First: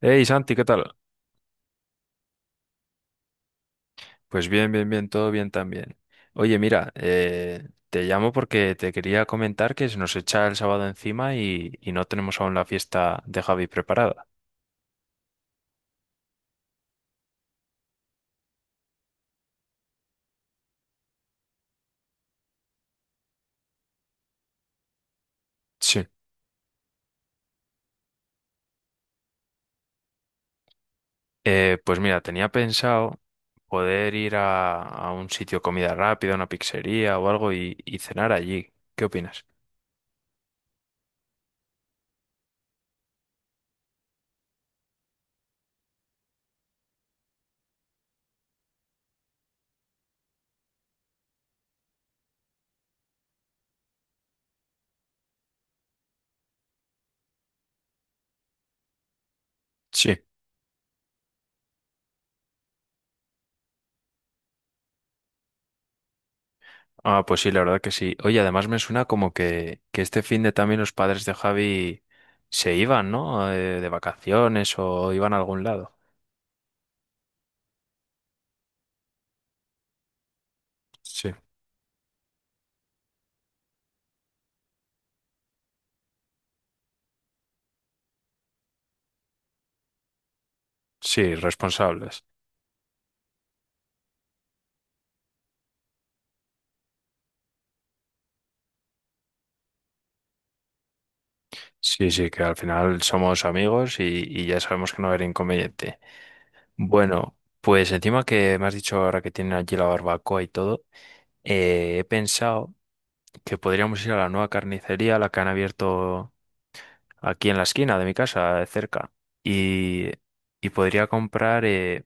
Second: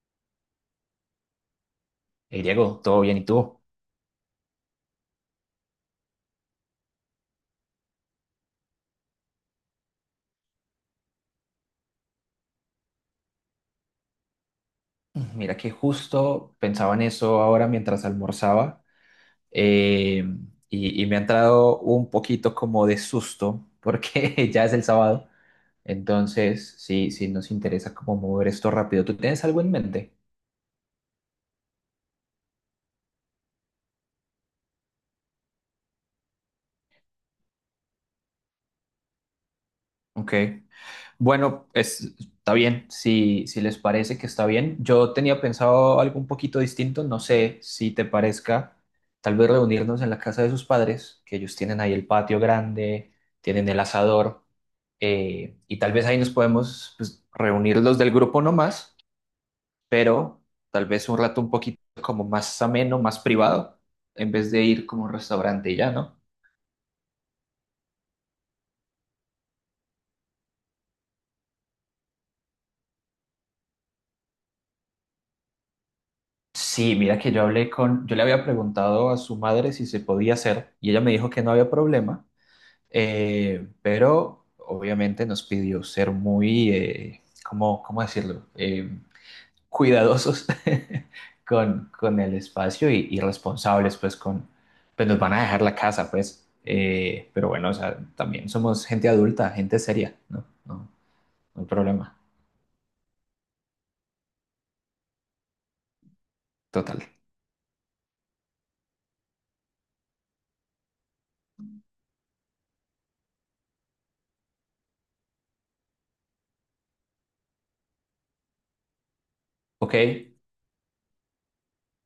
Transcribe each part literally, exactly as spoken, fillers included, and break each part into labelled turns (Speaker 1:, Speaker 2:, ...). Speaker 1: Hey Santi, ¿qué tal?
Speaker 2: Hey Diego, ¿todo bien? ¿Y tú?
Speaker 1: Pues bien, bien, bien, todo bien también. Oye, mira, eh, te llamo porque te quería comentar que se nos echa el sábado encima y, y no tenemos aún la fiesta de Javi preparada.
Speaker 2: Mira que justo pensaba en eso ahora mientras almorzaba eh, y, y me ha entrado un poquito como de susto porque ya es el sábado,
Speaker 1: Sí.
Speaker 2: entonces sí, sí nos interesa como mover esto rápido. ¿Tú tienes algo en mente?
Speaker 1: Eh, pues mira, tenía pensado poder ir a, a un sitio de comida rápida, una pizzería o algo y, y cenar allí. ¿Qué opinas?
Speaker 2: Ok. Bueno, es, está bien, si, si les parece que está bien. Yo tenía pensado algo un poquito distinto, no sé si te parezca, tal vez reunirnos en la casa de sus padres, que ellos tienen ahí el patio grande, tienen el asador, eh, y tal vez ahí nos podemos, pues, reunir los del grupo nomás,
Speaker 1: Sí.
Speaker 2: pero tal vez un rato un poquito como más ameno, más privado, en vez de ir como a un restaurante y ya, ¿no?
Speaker 1: Ah, pues sí, la verdad que sí. Oye, además me suena como que, que este fin de también los padres de Javi se iban, ¿no? Eh, de vacaciones o iban a algún lado.
Speaker 2: Sí, mira que yo hablé con, yo le había preguntado a su madre si se podía hacer y ella me dijo
Speaker 1: Sí.
Speaker 2: que no había problema, eh, pero obviamente nos pidió ser muy, eh, ¿cómo, cómo decirlo? Eh, cuidadosos,
Speaker 1: Sí,
Speaker 2: con, con
Speaker 1: responsables.
Speaker 2: el espacio, y, y responsables, pues con, pues nos van a dejar la casa, pues, eh, pero bueno, o sea, también somos gente adulta, gente seria, ¿no? No, no hay
Speaker 1: Sí,
Speaker 2: problema,
Speaker 1: sí, que al final somos amigos y, y ya sabemos que no va a haber inconveniente.
Speaker 2: total.
Speaker 1: Bueno, pues encima que me has dicho ahora que tienen allí la barbacoa y todo, eh, he pensado que podríamos ir a la nueva carnicería, la que han abierto aquí en la esquina de mi casa, de cerca,
Speaker 2: Ok,
Speaker 1: y, y podría comprar eh,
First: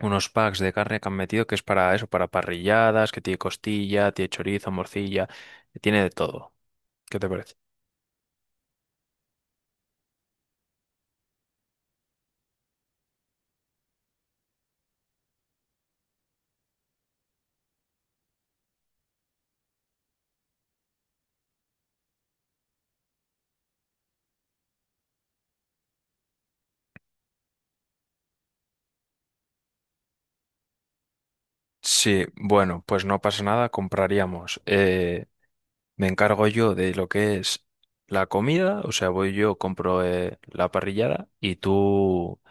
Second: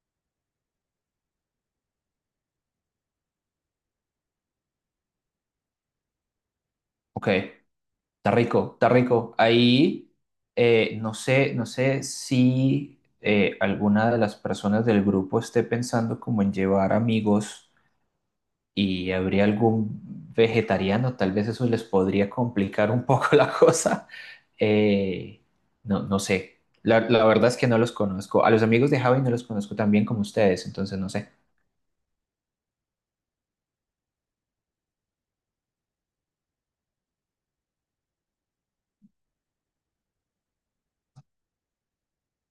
Speaker 1: unos packs de carne que han metido que es para eso, para parrilladas, que tiene costilla, tiene chorizo, morcilla, tiene de todo. ¿Qué
Speaker 2: ok.
Speaker 1: te parece?
Speaker 2: Está rico, está rico. Ahí, eh, no sé, no sé si, eh, alguna de las personas del grupo esté pensando como en llevar amigos y habría algún vegetariano, tal vez eso les podría complicar un poco la cosa. Eh, no, no sé. La, la verdad es que no los conozco. A los amigos de Javi no los conozco tan bien como ustedes, entonces no sé.
Speaker 1: Sí, bueno, pues no pasa nada, compraríamos. Eh, me encargo yo de lo que es la comida, o sea, voy yo, compro eh, la parrillada y tú,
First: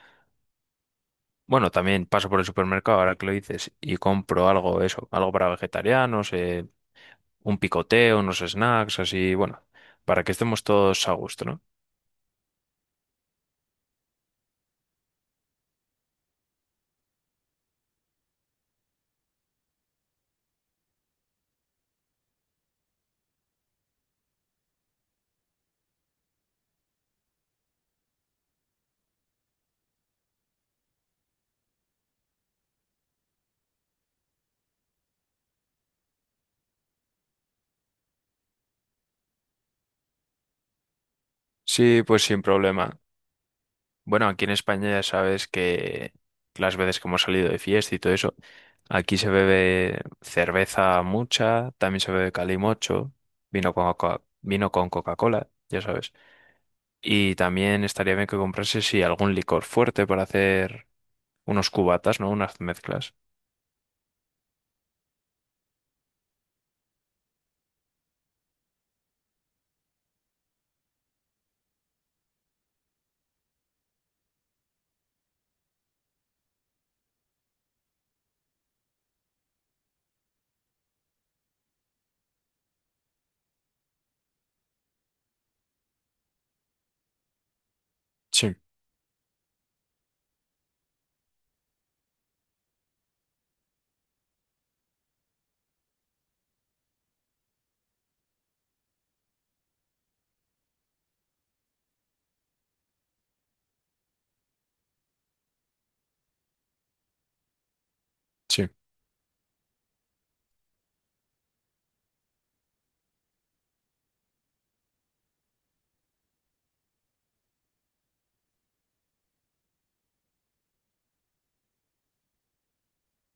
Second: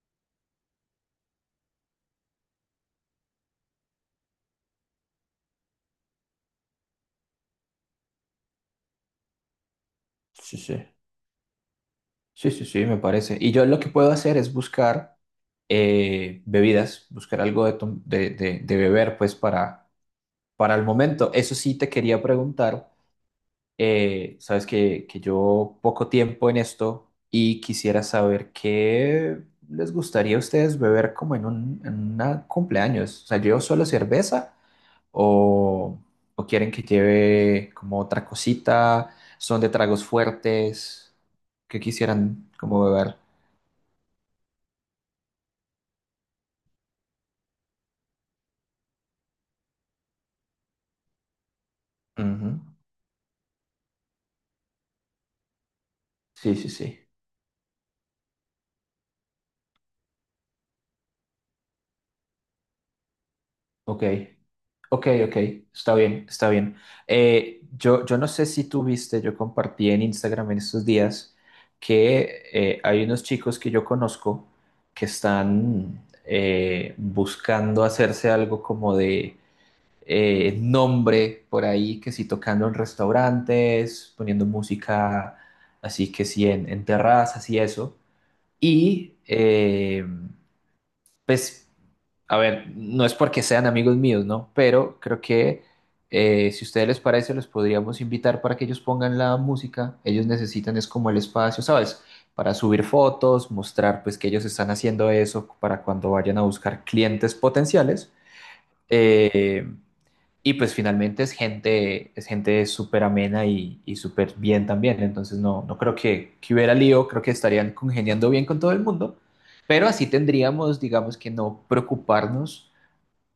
Speaker 1: bueno, también paso por el supermercado, ahora que lo dices, y compro algo, eso, algo para vegetarianos, eh, un picoteo, unos snacks, así, bueno, para que
Speaker 2: Sí,
Speaker 1: estemos
Speaker 2: sí.
Speaker 1: todos a gusto, ¿no?
Speaker 2: Sí, sí, sí, me parece. Y yo lo que puedo hacer es buscar, eh, bebidas, buscar algo de, tom- de, de- de beber, pues para, para, el momento. Eso sí te quería preguntar, eh, sabes que, que yo poco tiempo en esto y quisiera saber qué les gustaría a ustedes beber como en un en una cumpleaños. O sea, ¿llevo solo cerveza o, o quieren que lleve como otra cosita? ¿Son de tragos fuertes? ¿Qué
Speaker 1: Sí, pues sin
Speaker 2: quisieran como
Speaker 1: problema.
Speaker 2: beber?
Speaker 1: Bueno, aquí en España ya sabes que las veces que hemos salido de fiesta y todo eso, aquí se bebe cerveza mucha, también se bebe
Speaker 2: Ujú.
Speaker 1: calimocho, vino con Coca- vino con Coca-Cola, ya sabes.
Speaker 2: Sí, sí, sí.
Speaker 1: Y también estaría bien que comprase sí, algún licor fuerte para hacer unos cubatas, ¿no? Unas mezclas.
Speaker 2: Ok, ok, ok. Está bien, está bien. Eh, yo, yo no sé si tú viste, yo compartí en Instagram en estos días que, eh, hay unos chicos que yo conozco que están, eh, buscando hacerse algo como de, eh, nombre por ahí, que si tocando en restaurantes, poniendo música así que sí en, en, terrazas y eso.
Speaker 1: Sí,
Speaker 2: Y eh, pues, a ver, no es porque sean amigos míos, ¿no? Pero creo que, eh, si a ustedes les parece, los podríamos invitar para que ellos pongan la música. Ellos necesitan es como el espacio, ¿sabes? Para subir fotos, mostrar pues que ellos están haciendo eso para cuando vayan a buscar clientes potenciales.
Speaker 1: sí.
Speaker 2: Eh, y pues finalmente es gente, es gente súper amena y, y súper bien también. Entonces no, no creo que, que, hubiera lío, creo que estarían congeniando bien con todo el mundo. Pero así tendríamos, digamos, que no preocuparnos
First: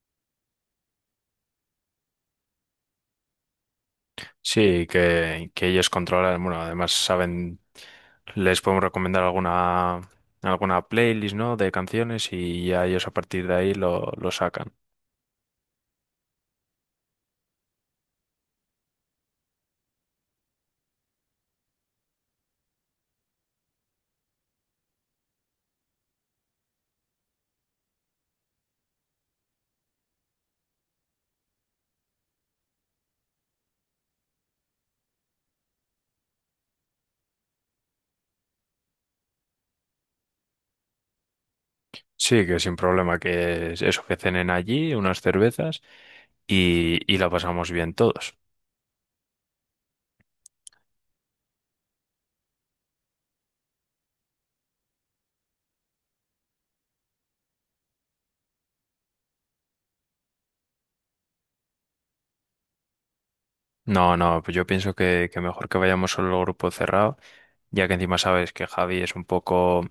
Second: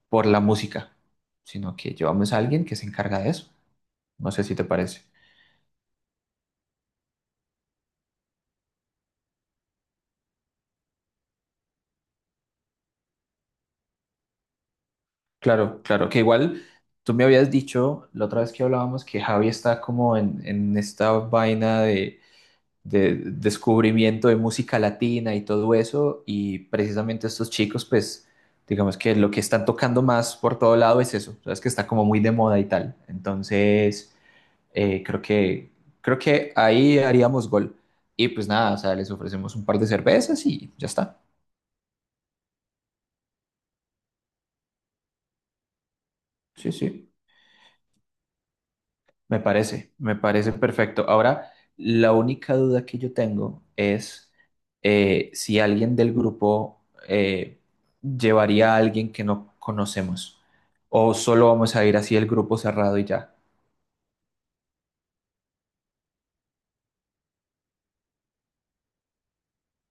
Speaker 2: por la música, sino que llevamos a alguien que se encarga de eso. No sé si te
Speaker 1: Sí,
Speaker 2: parece.
Speaker 1: que, que ellos controlan, bueno, además saben, les podemos recomendar alguna, alguna playlist, ¿no? De canciones y ya ellos a partir de ahí lo, lo sacan.
Speaker 2: Claro, claro, que igual tú me habías dicho la otra vez que hablábamos que Javi está como en, en, esta vaina de, de descubrimiento de música latina y todo eso, y precisamente estos chicos, pues digamos que lo que están tocando más por todo lado es eso, sabes que está como muy de moda y tal. Entonces... Eh, creo que, creo que ahí haríamos gol. Y pues nada, o sea, les ofrecemos un par de cervezas y ya está.
Speaker 1: Sí, que sin problema, que es eso, que cenen allí, unas cervezas
Speaker 2: Sí,
Speaker 1: y,
Speaker 2: sí,
Speaker 1: y la pasamos bien todos.
Speaker 2: me parece, me parece perfecto. Ahora, la única duda que yo tengo es, eh, si alguien del grupo, eh, llevaría a alguien que no conocemos o solo vamos a ir así el grupo cerrado y ya.
Speaker 1: No, no, pues yo pienso que, que mejor que vayamos solo el grupo cerrado, ya que encima sabes que Javi es un poco,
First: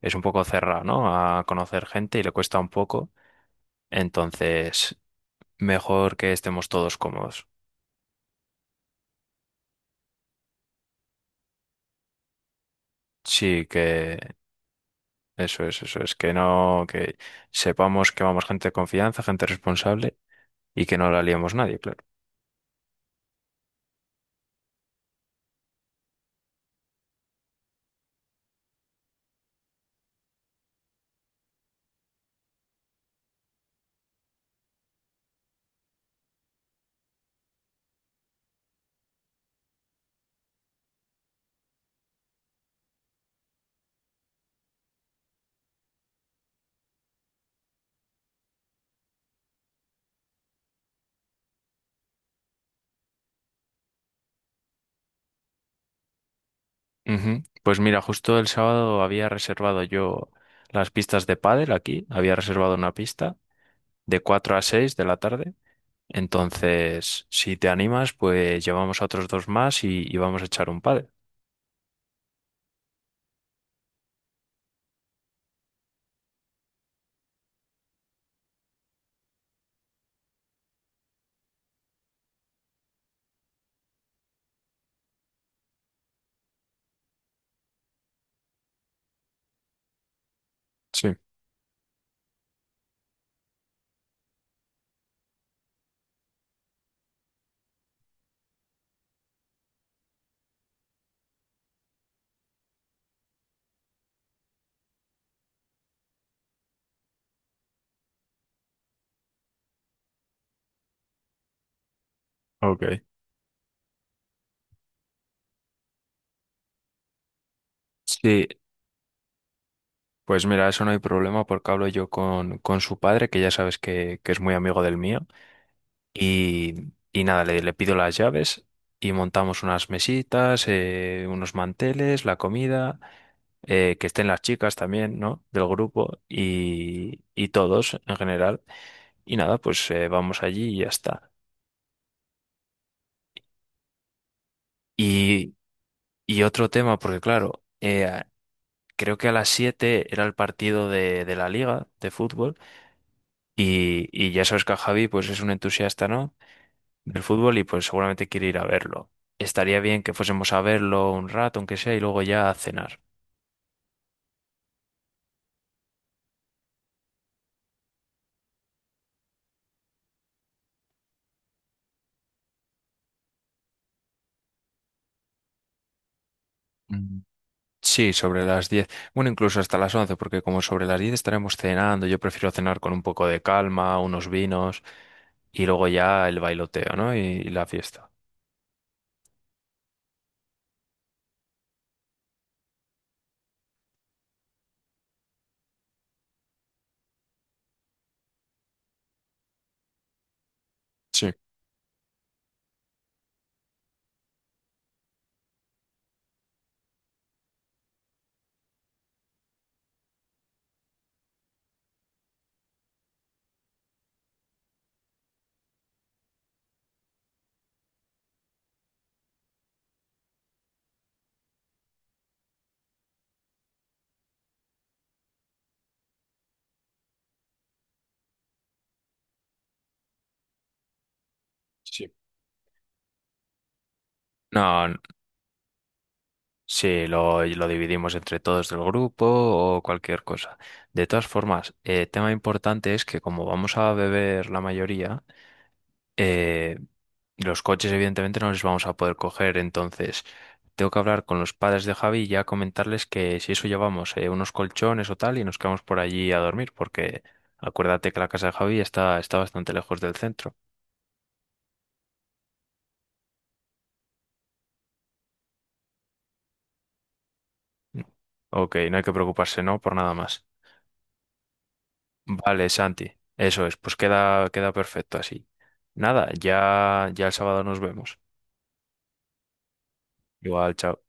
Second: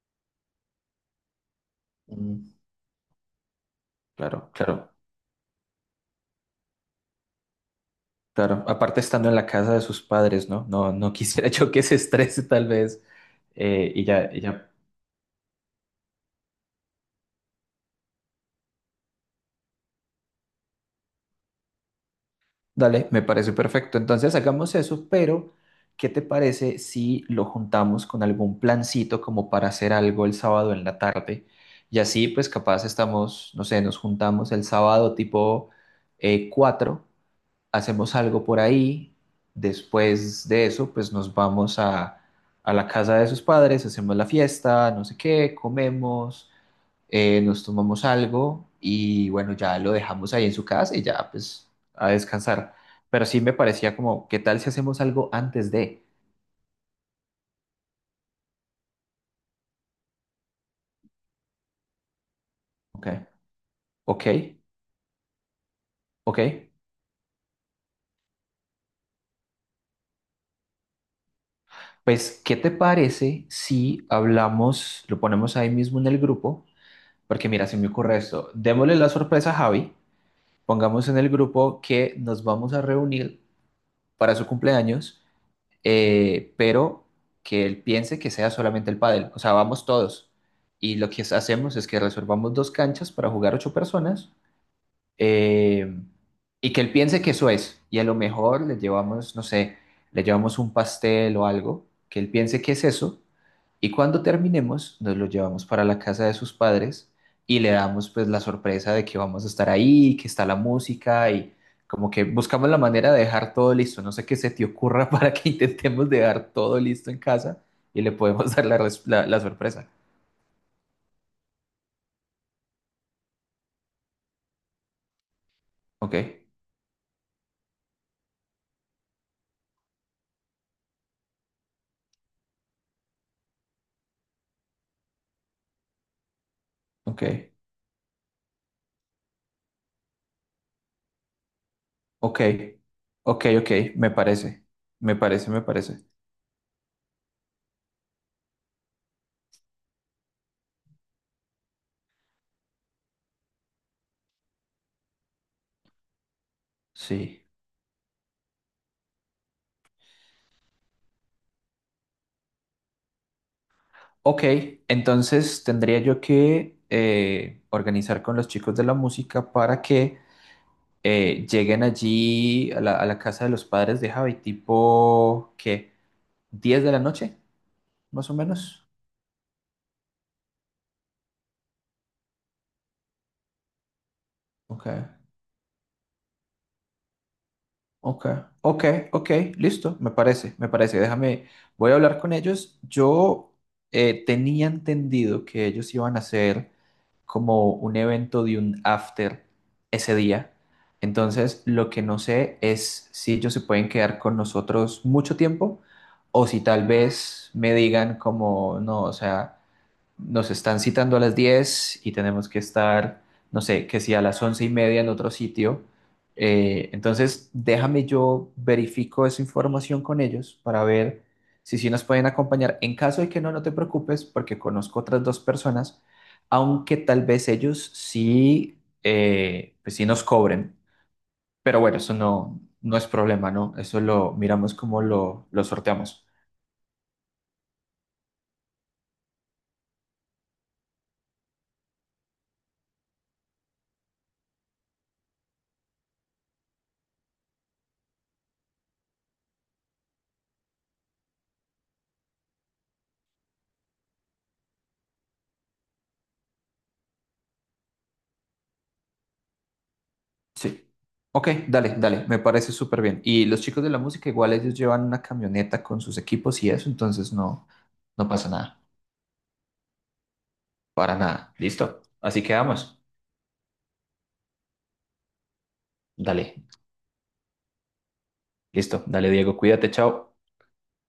Speaker 1: es un poco cerrado, ¿no? A conocer gente y le
Speaker 2: Mm,
Speaker 1: cuesta un poco.
Speaker 2: claro, claro,
Speaker 1: Entonces, mejor que estemos todos cómodos.
Speaker 2: claro. Aparte estando en la casa de sus padres, ¿no? No, no quisiera yo que se estrese tal vez,
Speaker 1: Sí,
Speaker 2: eh, y
Speaker 1: que
Speaker 2: ya, y ya
Speaker 1: eso es, eso es, que no, que sepamos que vamos gente de confianza, gente responsable y que no la liemos nadie, claro.
Speaker 2: Dale, me parece perfecto. Entonces hagamos eso, pero ¿qué te parece si lo juntamos con algún plancito como para hacer algo el sábado en la tarde? Y así pues capaz estamos, no sé, nos juntamos el sábado tipo, eh, cuatro, hacemos algo por ahí, después de eso pues nos vamos a, a la casa de sus padres, hacemos la fiesta, no sé qué, comemos, eh, nos tomamos algo y bueno, ya lo dejamos ahí en su casa y ya pues a descansar. Pero sí me parecía como, ¿qué tal si hacemos algo antes de?
Speaker 1: Ujú. Pues mira, justo el sábado había reservado yo las pistas de pádel aquí, había reservado una
Speaker 2: Ok,
Speaker 1: pista de
Speaker 2: ok,
Speaker 1: cuatro a seis de la tarde.
Speaker 2: ok.
Speaker 1: Entonces, si te animas, pues llevamos a otros dos más y, y vamos a echar un pádel.
Speaker 2: Pues, ¿qué te parece si hablamos, lo ponemos ahí mismo en el grupo? Porque mira, se me ocurre esto. Démosle la sorpresa a Javi, pongamos en el grupo que nos vamos a reunir para su cumpleaños, eh, pero que él piense que sea solamente el pádel. O sea, vamos todos. Y lo
Speaker 1: Sí,
Speaker 2: que hacemos es que reservamos dos canchas para jugar ocho personas, eh, y que él piense que eso es. Y a lo mejor le llevamos, no sé, le llevamos un pastel o algo, que él piense que es eso y cuando terminemos, nos lo llevamos para la casa de sus padres y le damos pues la sorpresa de que vamos a estar ahí, que está la música y como que buscamos la
Speaker 1: ok.
Speaker 2: manera de dejar todo listo. No sé qué se te ocurra para que intentemos dejar todo listo en casa y le
Speaker 1: Sí,
Speaker 2: podemos dar la, res- la- la sorpresa.
Speaker 1: pues mira, eso no hay problema porque hablo yo con, con su padre, que ya sabes que, que es muy amigo del mío.
Speaker 2: Ok,
Speaker 1: Y, y nada, le, le pido las llaves y montamos unas mesitas, eh, unos manteles, la comida, eh, que estén las chicas también, ¿no? Del grupo y,
Speaker 2: ok,
Speaker 1: y todos en general. Y nada, pues eh, vamos allí y ya está.
Speaker 2: ok, ok, ok, me parece, me parece,
Speaker 1: Y,
Speaker 2: me parece.
Speaker 1: y otro tema, porque claro, eh, creo que a las siete era el partido de, de la liga de fútbol y, y ya sabes que a Javi pues es un entusiasta, ¿no? Del
Speaker 2: Sí.
Speaker 1: fútbol y pues seguramente quiere ir a verlo. Estaría bien que fuésemos a verlo un rato, aunque sea, y luego ya a cenar.
Speaker 2: Ok, entonces tendría yo que, eh, organizar con los chicos de la música para que, eh, lleguen allí a la, a la casa de los padres de Javi, tipo, ¿qué? diez de la
Speaker 1: Mm,
Speaker 2: noche?
Speaker 1: sí,
Speaker 2: Más o
Speaker 1: sobre las diez.
Speaker 2: menos.
Speaker 1: Bueno, incluso hasta las once porque como sobre las diez estaremos cenando, yo prefiero cenar con un poco de calma, unos vinos
Speaker 2: Ok,
Speaker 1: y luego ya el bailoteo, ¿no? Y, y la fiesta.
Speaker 2: ok, ok, ok, listo, me parece, me parece. Déjame, voy a hablar con ellos. Yo, eh, tenía entendido que ellos iban a hacer como un evento de un after ese día.
Speaker 1: Sí,
Speaker 2: Entonces, lo que no sé es si ellos se pueden quedar con nosotros mucho tiempo o si tal vez me digan como, no, o sea... nos están citando a las diez y tenemos que estar, no sé, que si a las once y media en otro sitio. Eh, entonces, déjame, yo verifico esa información con ellos para ver si sí nos pueden acompañar. En caso de que no, no te preocupes porque conozco otras dos personas, aunque tal vez ellos sí, eh, pues sí nos cobren. Pero bueno,
Speaker 1: sí.
Speaker 2: eso no, no es problema, ¿no? Eso lo miramos
Speaker 1: No, n-
Speaker 2: como lo, lo sorteamos.
Speaker 1: sí, lo, lo dividimos entre todos del grupo o cualquier cosa. De todas formas, eh, tema importante es que como vamos a beber la mayoría, eh, los coches evidentemente no les vamos a poder coger, entonces tengo que hablar con los padres de Javi y ya comentarles que si eso llevamos eh, unos colchones o tal y nos quedamos por allí a dormir, porque acuérdate que la casa de Javi está, está bastante lejos del centro.
Speaker 2: Sí. Ok, dale, dale, me parece súper bien. Y los chicos de la música, igual ellos llevan una camioneta con sus equipos y eso, entonces no, no pasa
Speaker 1: Ok,
Speaker 2: nada,
Speaker 1: no hay que preocuparse, ¿no? Por nada más.
Speaker 2: para nada. ¿Listo? Así
Speaker 1: Vale,
Speaker 2: quedamos.
Speaker 1: Santi, eso es, pues queda, queda perfecto así. Nada,
Speaker 2: Dale,
Speaker 1: ya, ya el sábado nos vemos.
Speaker 2: listo. Dale, Diego, cuídate, chao.
Speaker 1: Igual, chao.